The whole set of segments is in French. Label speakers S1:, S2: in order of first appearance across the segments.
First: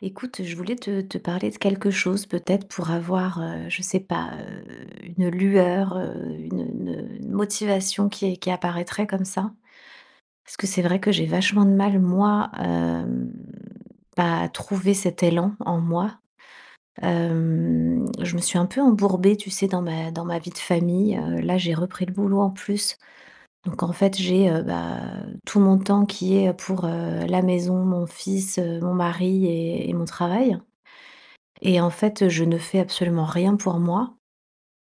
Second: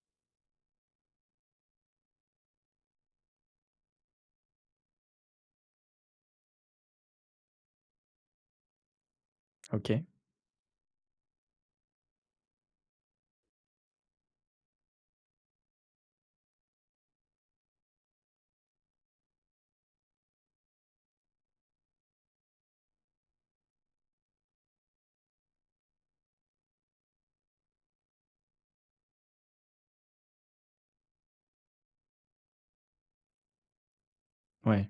S1: Écoute, je voulais te parler de quelque chose peut-être pour avoir, je sais pas, une lueur, une motivation qui apparaîtrait comme ça.
S2: OK.
S1: Parce que c'est vrai que j'ai vachement de mal moi, bah, à trouver cet élan en moi. Je me suis un peu embourbée, tu sais, dans ma vie de famille, là, j'ai repris le boulot en plus. Donc en fait, j'ai, bah, tout mon temps qui est pour, la maison, mon fils, mon mari et mon travail. Et en fait, je ne fais absolument rien pour moi,
S2: Ouais.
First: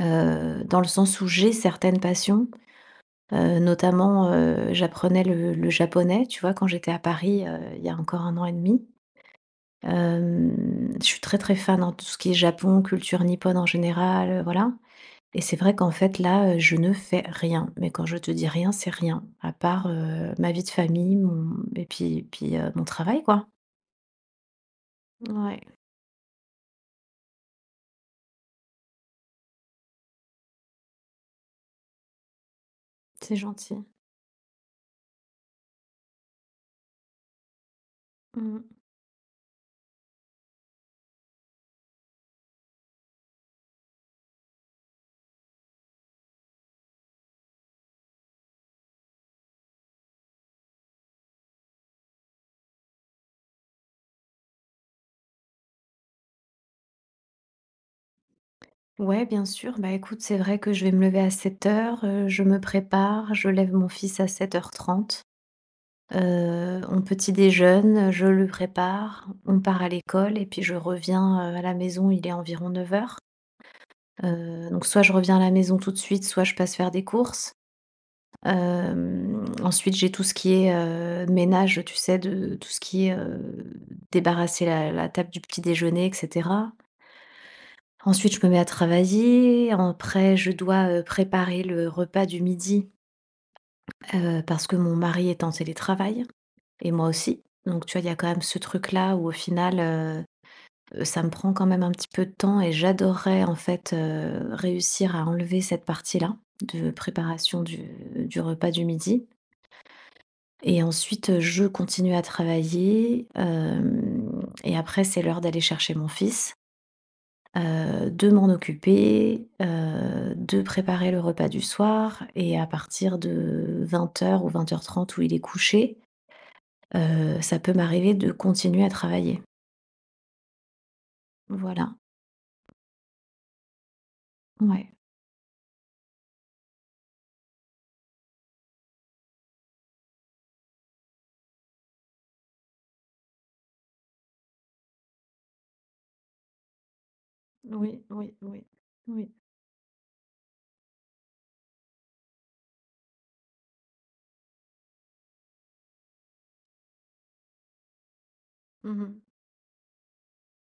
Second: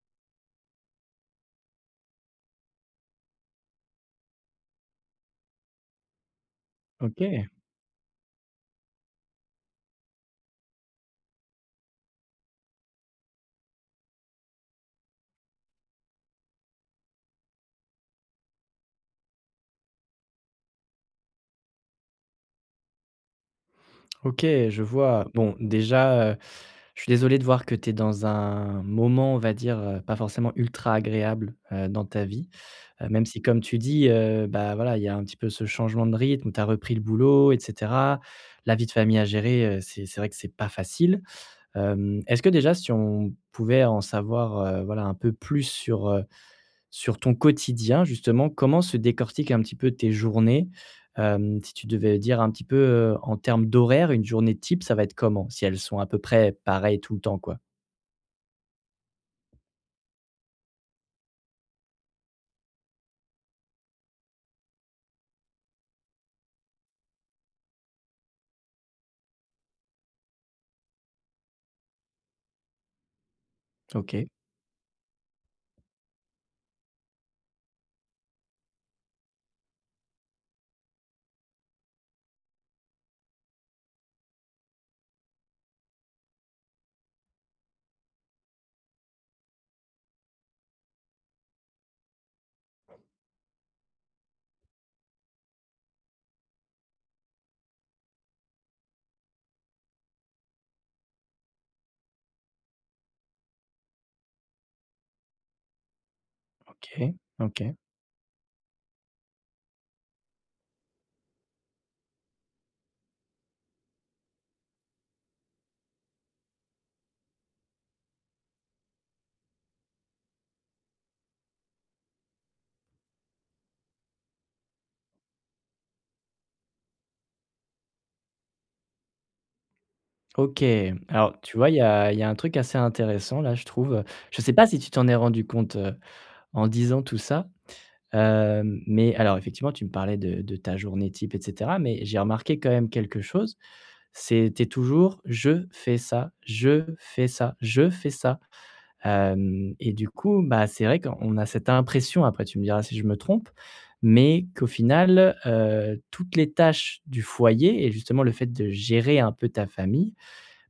S1: dans le sens où j'ai certaines passions, notamment, j'apprenais le japonais, tu vois? Quand j'étais à Paris,
S2: OK.
S1: il y a encore un an et demi. 2 je suis très, très fan en tout ce qui est Japon, culture nippone en général, voilà. Et c'est vrai qu'en fait là, je ne fais rien. Mais quand je te dis rien, c'est rien, à part, ma vie de famille, mon et puis, mon travail, quoi.
S2: OK, je vois. Bon,
S1: Ouais,
S2: déjà, je suis désolé de voir que tu es dans un moment, on va dire, pas forcément ultra agréable, dans ta vie. Même
S1: c'est
S2: si comme tu
S1: gentil.
S2: dis, voilà, il y a un petit peu ce changement de rythme où tu as repris le boulot et cetera.
S1: Mmh.
S2: La vie de famille à gérer, c'est vrai que c'est pas facile. Est-ce que déjà si on pouvait en savoir, voilà, un peu plus sur, sur ton quotidien justement, comment se décortiquent un petit peu tes journées? Si tu devais dire un petit peu, en termes d'horaire, une journée type, ça va être comment? Si elles sont à peu près pareilles tout le temps, quoi?
S1: Ouais, bien sûr. Bah, écoute, c'est vrai que je vais me lever à 7:00, je me prépare, je lève mon fils à 7:30. On petit déjeune, je le prépare, on part à l'école et puis je reviens, à la maison, il est environ 9:00.
S2: OK,
S1: Donc soit je reviens à la maison tout de suite, soit je passe faire des courses. Ensuite, j'ai tout ce qui est, ménage, tu sais, de tout ce qui est, débarrasser la table du petit déjeuner et cetera. Ensuite, je me mets à travailler. Après, je dois, préparer le repas du midi, parce que mon mari est en télétravail et moi aussi. Donc tu vois, il y a quand même ce truc-là où au final, ça me prend quand même un petit peu de temps et j'adorerais en fait, réussir à enlever cette partie-là de
S2: OK,
S1: préparation
S2: OK,
S1: du repas du midi et ensuite, je continue à travailler, hem et après c'est l'heure d'aller chercher mon fils. De m'en occuper, de préparer le repas du soir et à partir de 20 h ou 20 h 30 où il est couché, ça peut m'arriver de continuer à travailler.
S2: OK. Alors tu vois, il y
S1: Voilà,
S2: a il y a un truc assez intéressant là, je trouve. Je ne sais pas si tu
S1: ouais.
S2: t'en es rendu compte, en disant tout ça. Mais alors effectivement, tu me parlais de ta journée type et cetera, mais j'ai remarqué quand même quelque chose, c'était toujours: «Je fais ça, je fais ça, je
S1: Oui,
S2: fais
S1: oui,
S2: ça».
S1: oui, oui.
S2: Hem Et du coup, bah, c'est vrai qu'on a cette impression, après tu me diras si je me trompe, mais qu'au final, toutes les tâches du foyer et justement le fait de gérer
S1: Mmh.
S2: un peu ta famille,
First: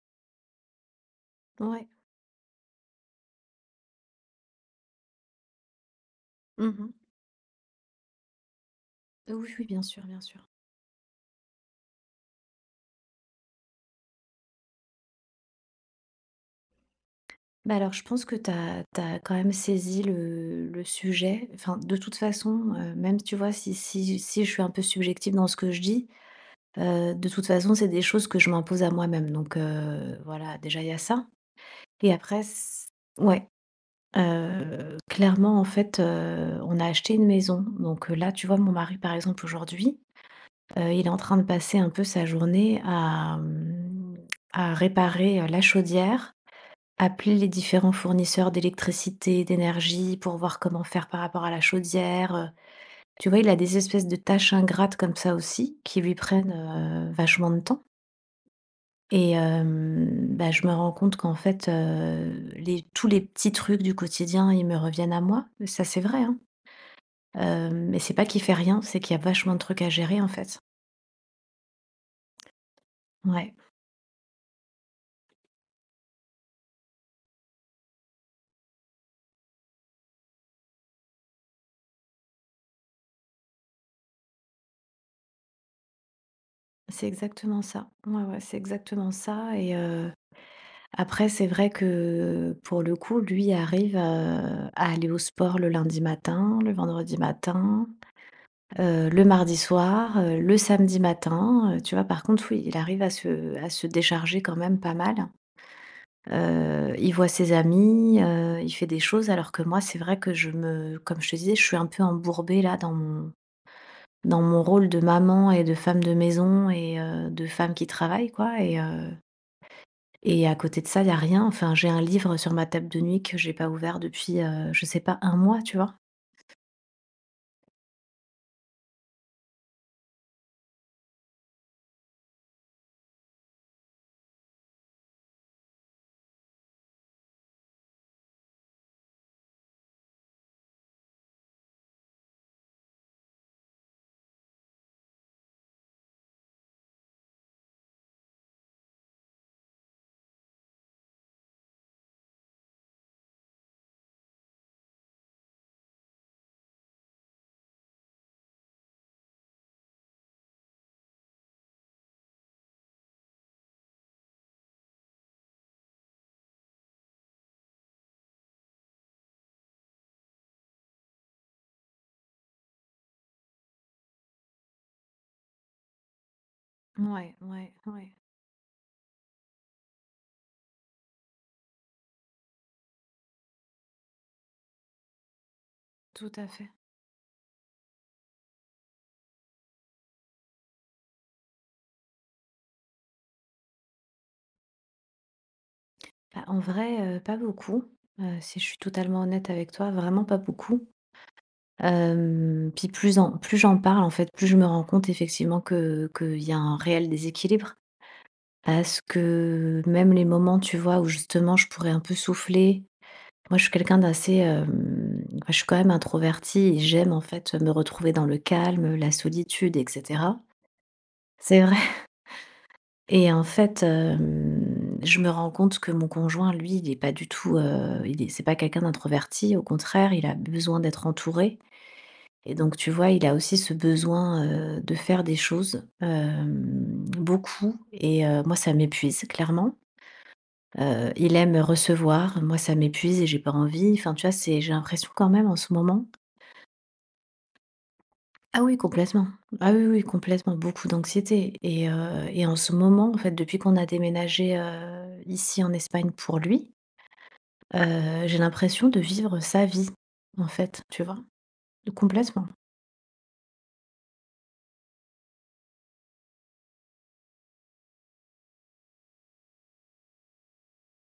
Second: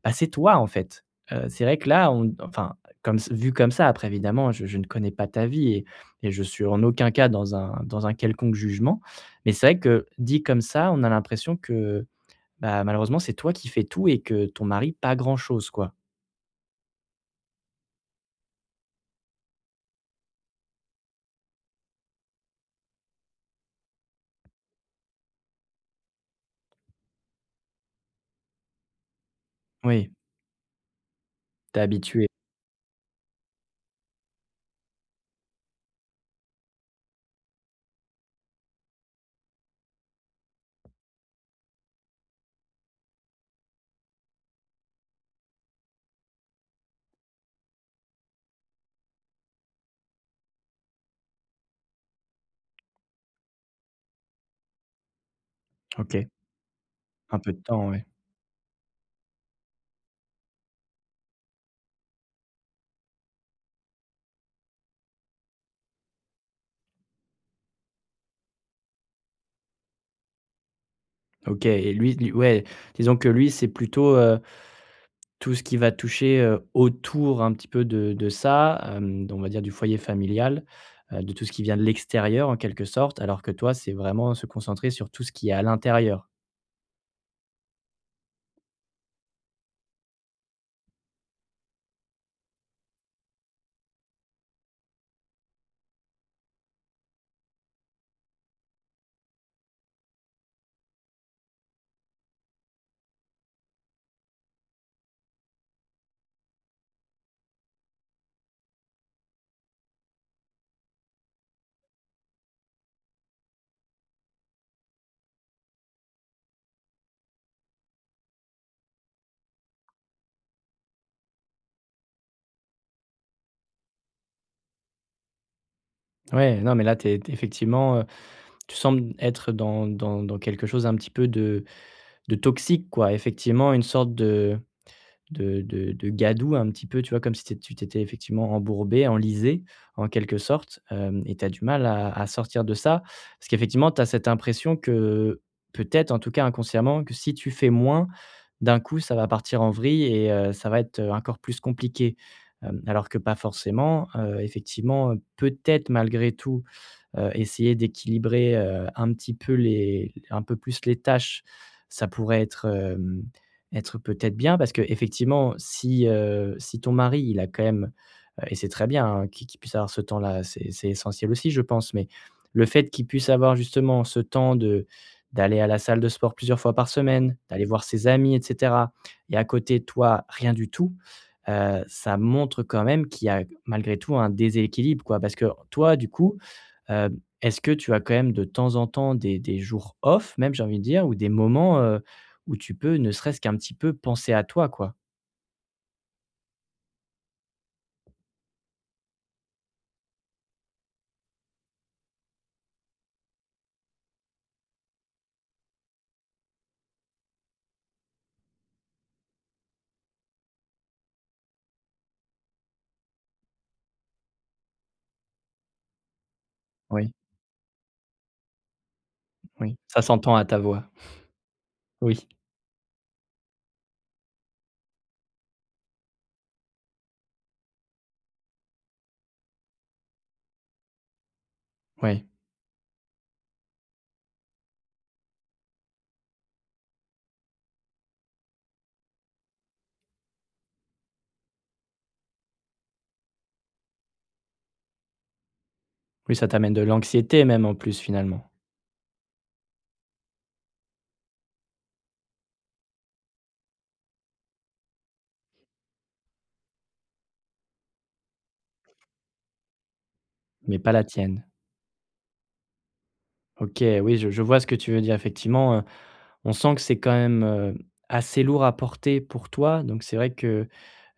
S2: bah, c'est toi, en fait. C'est vrai que
S1: Ouais.
S2: là, on comme vu comme ça, après évidemment, je ne connais pas ta vie et je suis en
S1: Mmh.
S2: aucun cas dans un quelconque jugement. Mais
S1: Oui,
S2: c'est
S1: oui,
S2: vrai
S1: bien sûr,
S2: que,
S1: bien sûr.
S2: dit comme ça, on a l'impression que, bah, malheureusement, c'est toi qui fais tout et que ton mari, pas grand-chose, quoi.
S1: Bah, alors je pense que tu as quand même saisi le sujet. Enfin, de toute façon, même, tu vois, si je suis un peu subjective dans ce que je dis. De toute façon, c'est des choses que je m'impose à moi-même donc
S2: Oui,
S1: voilà, déjà il y a ça
S2: t'es
S1: et
S2: habitué.
S1: après s ouais, clairement, en fait, on a acheté une maison donc là, tu vois, mon mari, par exemple, aujourd'hui, il est en train de passer un peu sa journée à, à réparer, la chaudière, appeler les différents fournisseurs d'électricité, d'énergie pour voir comment faire par rapport à la chaudière. Tu vois, il a des espèces de tâches ingrates comme ça aussi qui
S2: OK,
S1: lui prennent,
S2: un
S1: vachement
S2: peu
S1: de
S2: de
S1: temps.
S2: temps, ouais.
S1: Et bah, je me rends compte qu'en fait, les tous les petits trucs du quotidien, ils me reviennent à moi. Ça, c'est vrai, hein. Mais c'est pas qu'il fait rien, c'est qu'il y a vachement de trucs à gérer, en fait.
S2: OK et lui ouais, disons que lui,
S1: Ouais,
S2: c'est plutôt, tout ce qui va toucher, autour un petit peu de ça, hem, on va dire du foyer familial, de tout ce qui vient de l'extérieur en quelque sorte, alors que toi, c'est vraiment se concentrer sur tout ce qui est à l'intérieur.
S1: c'est exactement ça. Ouais, ouais, c'est exactement ça et après, c'est vrai que, pour le coup, lui arrive, à aller au sport le lundi matin, le vendredi matin, le mardi soir, le samedi matin, tu vois? Par contre, oui, il arrive à se décharger quand même pas mal. Il voit ses amis, il fait des choses alors que moi c'est vrai que je me comme je te disais, je suis un peu embourbée là dans mon rôle de maman et de femme de maison et de femme qui travaille quoi et à côté de ça, il y a rien. Enfin, j'ai un livre sur ma table de nuit que j'ai pas ouvert depuis, je sais pas un mois, tu vois?
S2: Ouais, non, mais là, t'es es effectivement, tu sembles être dans dans quelque chose un petit peu de toxique quoi. Effectivement une sorte de gadou un petit peu, tu vois? Comme si t'é tu t'étais effectivement embourbé, enlisé en quelque sorte, hem et tu as du mal à sortir de ça. Parce qu'effectivement, tu as cette impression que, peut-être, en tout cas inconsciemment, que si tu fais moins, d'un coup, ça va partir en vrille et ça va être, encore plus compliqué. Alors que pas forcément, effectivement, peut-être malgré tout, essayer d'équilibrer, un petit peu les un peu plus les tâches, ça pourrait être, être peut-être bien parce que effectivement si, si ton mari il a quand même, et c'est très bien, hein, qu'il puisse avoir ce temps-là, c'est essentiel aussi je pense, mais le fait qu'il puisse avoir justement ce temps de d'aller à la salle de sport plusieurs fois par semaine,
S1: Ouais,
S2: d'aller
S1: ouais,
S2: voir ses
S1: ouais,
S2: amis et cetera et à côté toi, rien du tout, ça montre quand même qu'il y a malgré tout un déséquilibre quoi. Parce que toi du
S1: tout
S2: coup,
S1: à fait.
S2: Heu, est-ce que tu as quand même de temps en temps des jours off même j'ai envie de dire ou des moments, où tu peux ne serait-ce qu'un petit peu penser à toi quoi?
S1: Bah, en vrai, pas beaucoup, si je suis totalement honnête avec toi, vraiment pas beaucoup. Puis plus en plus j'en parle, en fait, plus je me rends compte effectivement que qu'il y a un réel déséquilibre. Parce que même les moments, tu vois, où justement je pourrais un peu souffler, moi je suis quelqu'un d'assez, bah, je suis quand même introvertie et
S2: Oui,
S1: j'aime en fait me retrouver dans le calme, la
S2: oui,
S1: solitude et
S2: ça s'entend
S1: cetera.
S2: à ta voix.
S1: C'est vrai.
S2: Oui,
S1: Et en fait, je me rends compte que mon conjoint, lui, il est pas du tout, il est c'est pas quelqu'un d'introverti, au contraire, il a besoin d'être entouré.
S2: oui,
S1: Et donc, tu vois, il a aussi ce besoin, de faire des choses, beaucoup et moi, ça m'épuise clairement. Il aime recevoir, moi, ça m'épuise et j'ai pas envie. Enfin, tu vois, c'est j'ai l'impression quand même en ce moment.
S2: oui, ça t'amène de l'anxiété même en plus finalement,
S1: Ah oui, complètement. Ah oui, oui, complètement, beaucoup d'anxiété et en ce moment, en fait, depuis qu'on a déménagé, ici en Espagne pour lui, j'ai l'impression de vivre sa vie, en
S2: mais
S1: fait,
S2: pas
S1: tu
S2: la
S1: vois?
S2: tienne.
S1: Complètement.
S2: OK, oui, je vois ce que tu veux dire effectivement, on sent que c'est quand même, assez lourd à porter pour toi, donc c'est vrai que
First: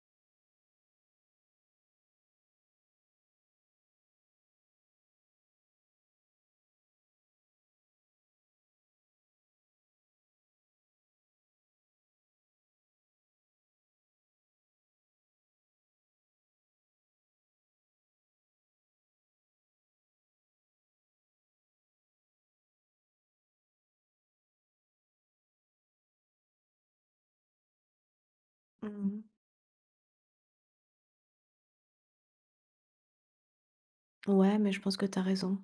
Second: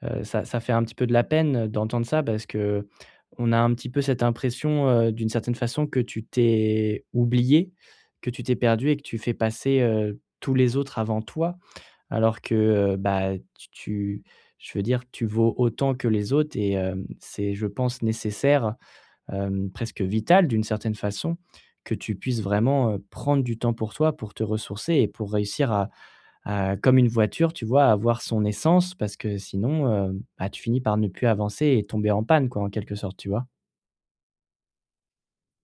S2: ça fait un petit peu de la peine d'entendre ça parce que on a un petit peu cette impression, d'une certaine façon que tu t'es oublié, que tu t'es perdu et que tu fais passer, tous les autres avant toi. Alors que, bah, tu tu je veux dire, tu vaux autant que les autres et c'est je pense nécessaire, presque vital d'une certaine façon que tu puisses vraiment, prendre du temps pour toi, pour te ressourcer et pour réussir à comme une voiture, tu vois, avoir son essence parce
S1: Mmh.
S2: que sinon, tu finis par ne plus avancer et tomber en panne, quoi, en quelque sorte, tu vois?
S1: Ouais, mais je pense que t'as raison.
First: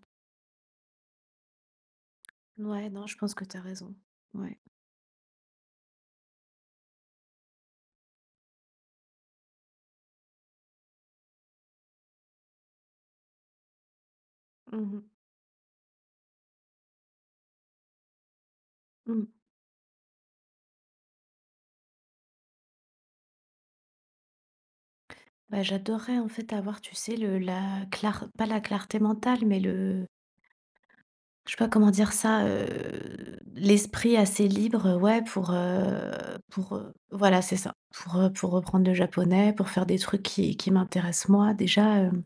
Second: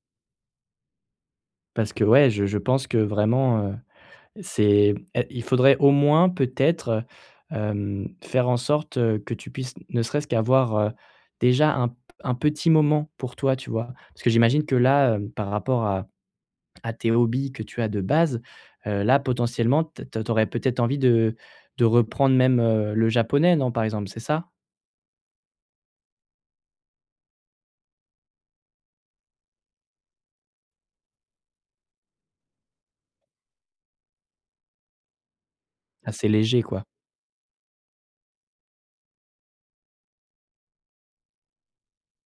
S2: Parce que ouais, je pense
S1: Ouais,
S2: que
S1: non, je pense que tu as
S2: vraiment,
S1: raison. Ouais.
S2: c'est et il faudrait au moins peut-être, heu, faire en sorte, que tu puisses ne serait-ce qu'avoir, déjà un petit moment pour toi, tu vois? Parce que j'imagine que
S1: Mmh mh.
S2: là, par rapport à tes hobbies que tu as de base, là,
S1: Mmh.
S2: potentiellement, t tu aurais peut-être envie de reprendre même, le japonais, non, par exemple, c'est ça?
S1: Bah, j'adorerais en fait avoir, tu sais, le la clar pas la clarté mentale, mais le je sais pas comment dire ça, l'esprit assez libre, ouais,
S2: Assez léger quoi,
S1: voilà, c'est ça, pour reprendre le japonais, pour faire des trucs qui m'intéressent moi. Déjà,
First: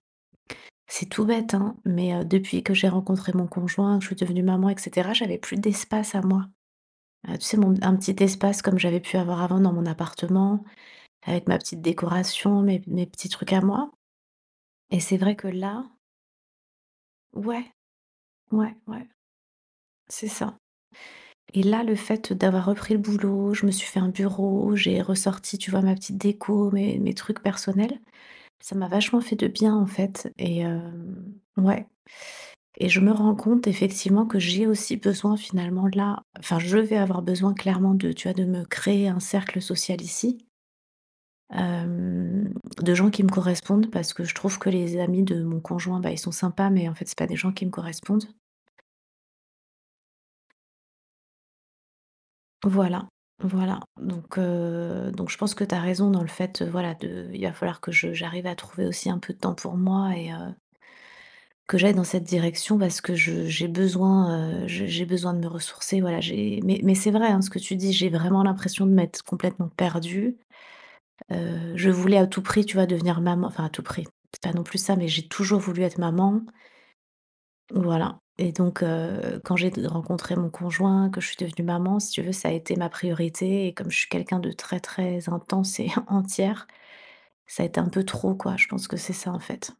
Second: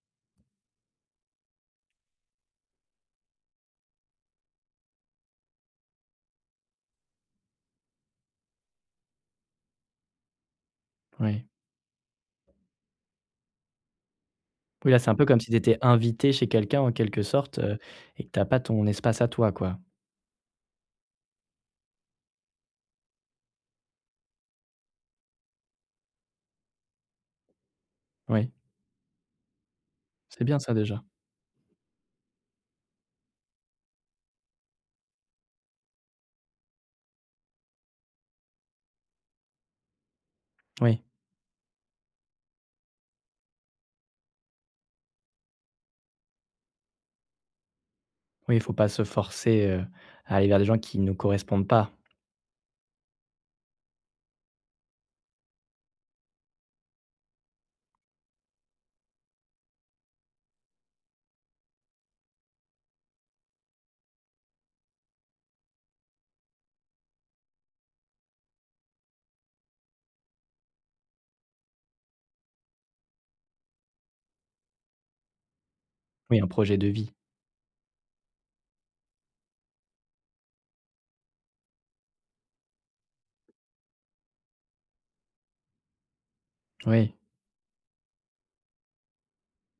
S1: c'est tout bête, hein, mais, depuis que j'ai rencontré mon conjoint, que je suis devenue maman et cetera, j'avais plus d'espace à moi. Tu sais, mon un petit espace comme j'avais pu avoir avant dans mon appartement.
S2: oui.
S1: Avec ma petite décoration, mes petits trucs à moi
S2: Oui, là,
S1: et
S2: c'est un
S1: c'est
S2: peu
S1: vrai
S2: comme
S1: que
S2: si tu étais
S1: là.
S2: invité chez quelqu'un en quelque sorte,
S1: Ouais,
S2: et que tu as pas
S1: ouais,
S2: ton
S1: ouais,
S2: espace à toi quoi.
S1: c'est ça et là, le fait d'avoir repris le boulot, je me suis fait un bureau, j'ai ressorti, tu vois, ma petite déco, mes trucs personnels.
S2: Oui,
S1: Ça m'a vachement fait de bien, en fait
S2: c'est bien
S1: et
S2: ça déjà.
S1: ouais et je me rends compte effectivement que j'ai aussi besoin finalement là enfin, je vais avoir besoin clairement de, tu vois, de me créer un cercle social ici,
S2: Oui,
S1: hem, de gens qui me correspondent parce que je trouve que les amis de mon conjoint, bah, ils sont sympas, mais en fait, c'est pas des gens qui me correspondent.
S2: oui, il faut pas se forcer, à aller vers des gens qui nous correspondent pas.
S1: Voilà, voilà. Donc je pense que tu as raison dans le fait, voilà, de il va falloir que je j'arrive à trouver aussi un peu de temps pour moi et que j'aille dans cette direction parce que je j'ai besoin de me ressourcer, voilà, j'ai mais c'est vrai, hein, ce que tu dis, j'ai vraiment l'impression de m'être complètement perdue. Je voulais à tout prix, tu vois, devenir maman enfin à tout prix, c'est pas non plus ça, mais j'ai toujours voulu être
S2: Oui,
S1: maman.
S2: un projet de vie.
S1: Voilà et quand j'ai rencontré mon conjoint, que je suis devenue maman, si tu veux, ça a été ma priorité et comme je suis quelqu'un de très, très intense et entière,
S2: Oui.
S1: ça a été un peu trop, quoi. Je pense que c'est ça, en fait.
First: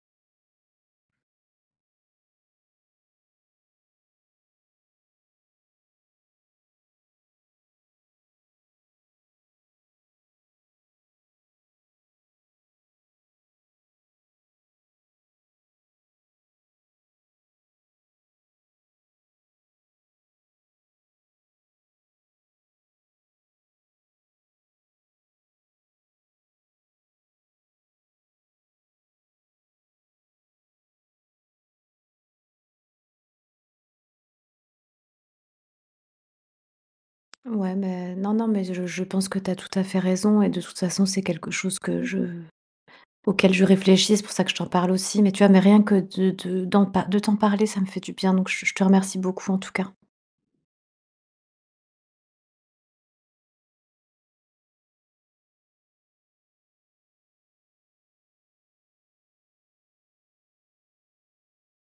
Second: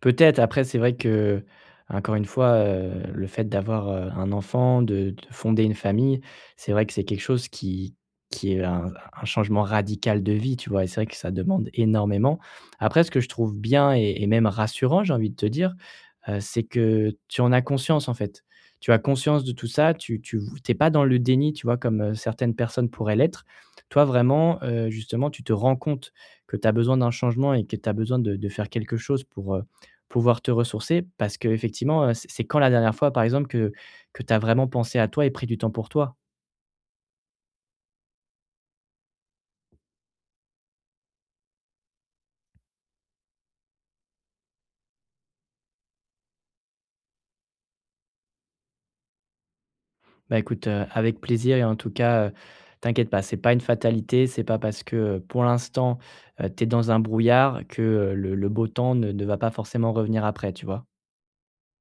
S2: Peut-être, après c'est vrai que, encore une fois, le fait d'avoir, un enfant, de fonder une famille, c'est vrai que c'est quelque chose qui est un changement radical de vie, tu vois? Et c'est vrai que ça demande énormément. Après ce que je trouve bien et même rassurant, j'ai envie de te dire, c'est que tu en as conscience, en fait. Tu as conscience de tout ça, tu t'es pas dans le déni, tu vois? Comme, certaines personnes pourraient l'être. Toi, vraiment, justement, tu te rends compte que tu as besoin d'un changement et que tu as besoin de faire quelque chose pour, pouvoir te ressourcer parce qu'effectivement, c'est quand la dernière fois, par exemple, que tu as vraiment pensé à toi et pris du temps pour toi?
S1: Ouais, mais non, non, mais je pense que tu as tout à fait raison et de toute façon, c'est quelque chose que je auquel je réfléchis, c'est pour ça que je t'en parle aussi, mais tu vois, mais rien que de d'en pa de t'en parler, ça me fait du bien, donc je te remercie beaucoup, en tout cas.
S2: Bah, écoute, avec plaisir et en tout cas, t'inquiète pas, c'est pas une fatalité. C'est pas parce que, pour l'instant, tu es dans un brouillard que, le beau temps ne va pas forcément revenir après, tu vois?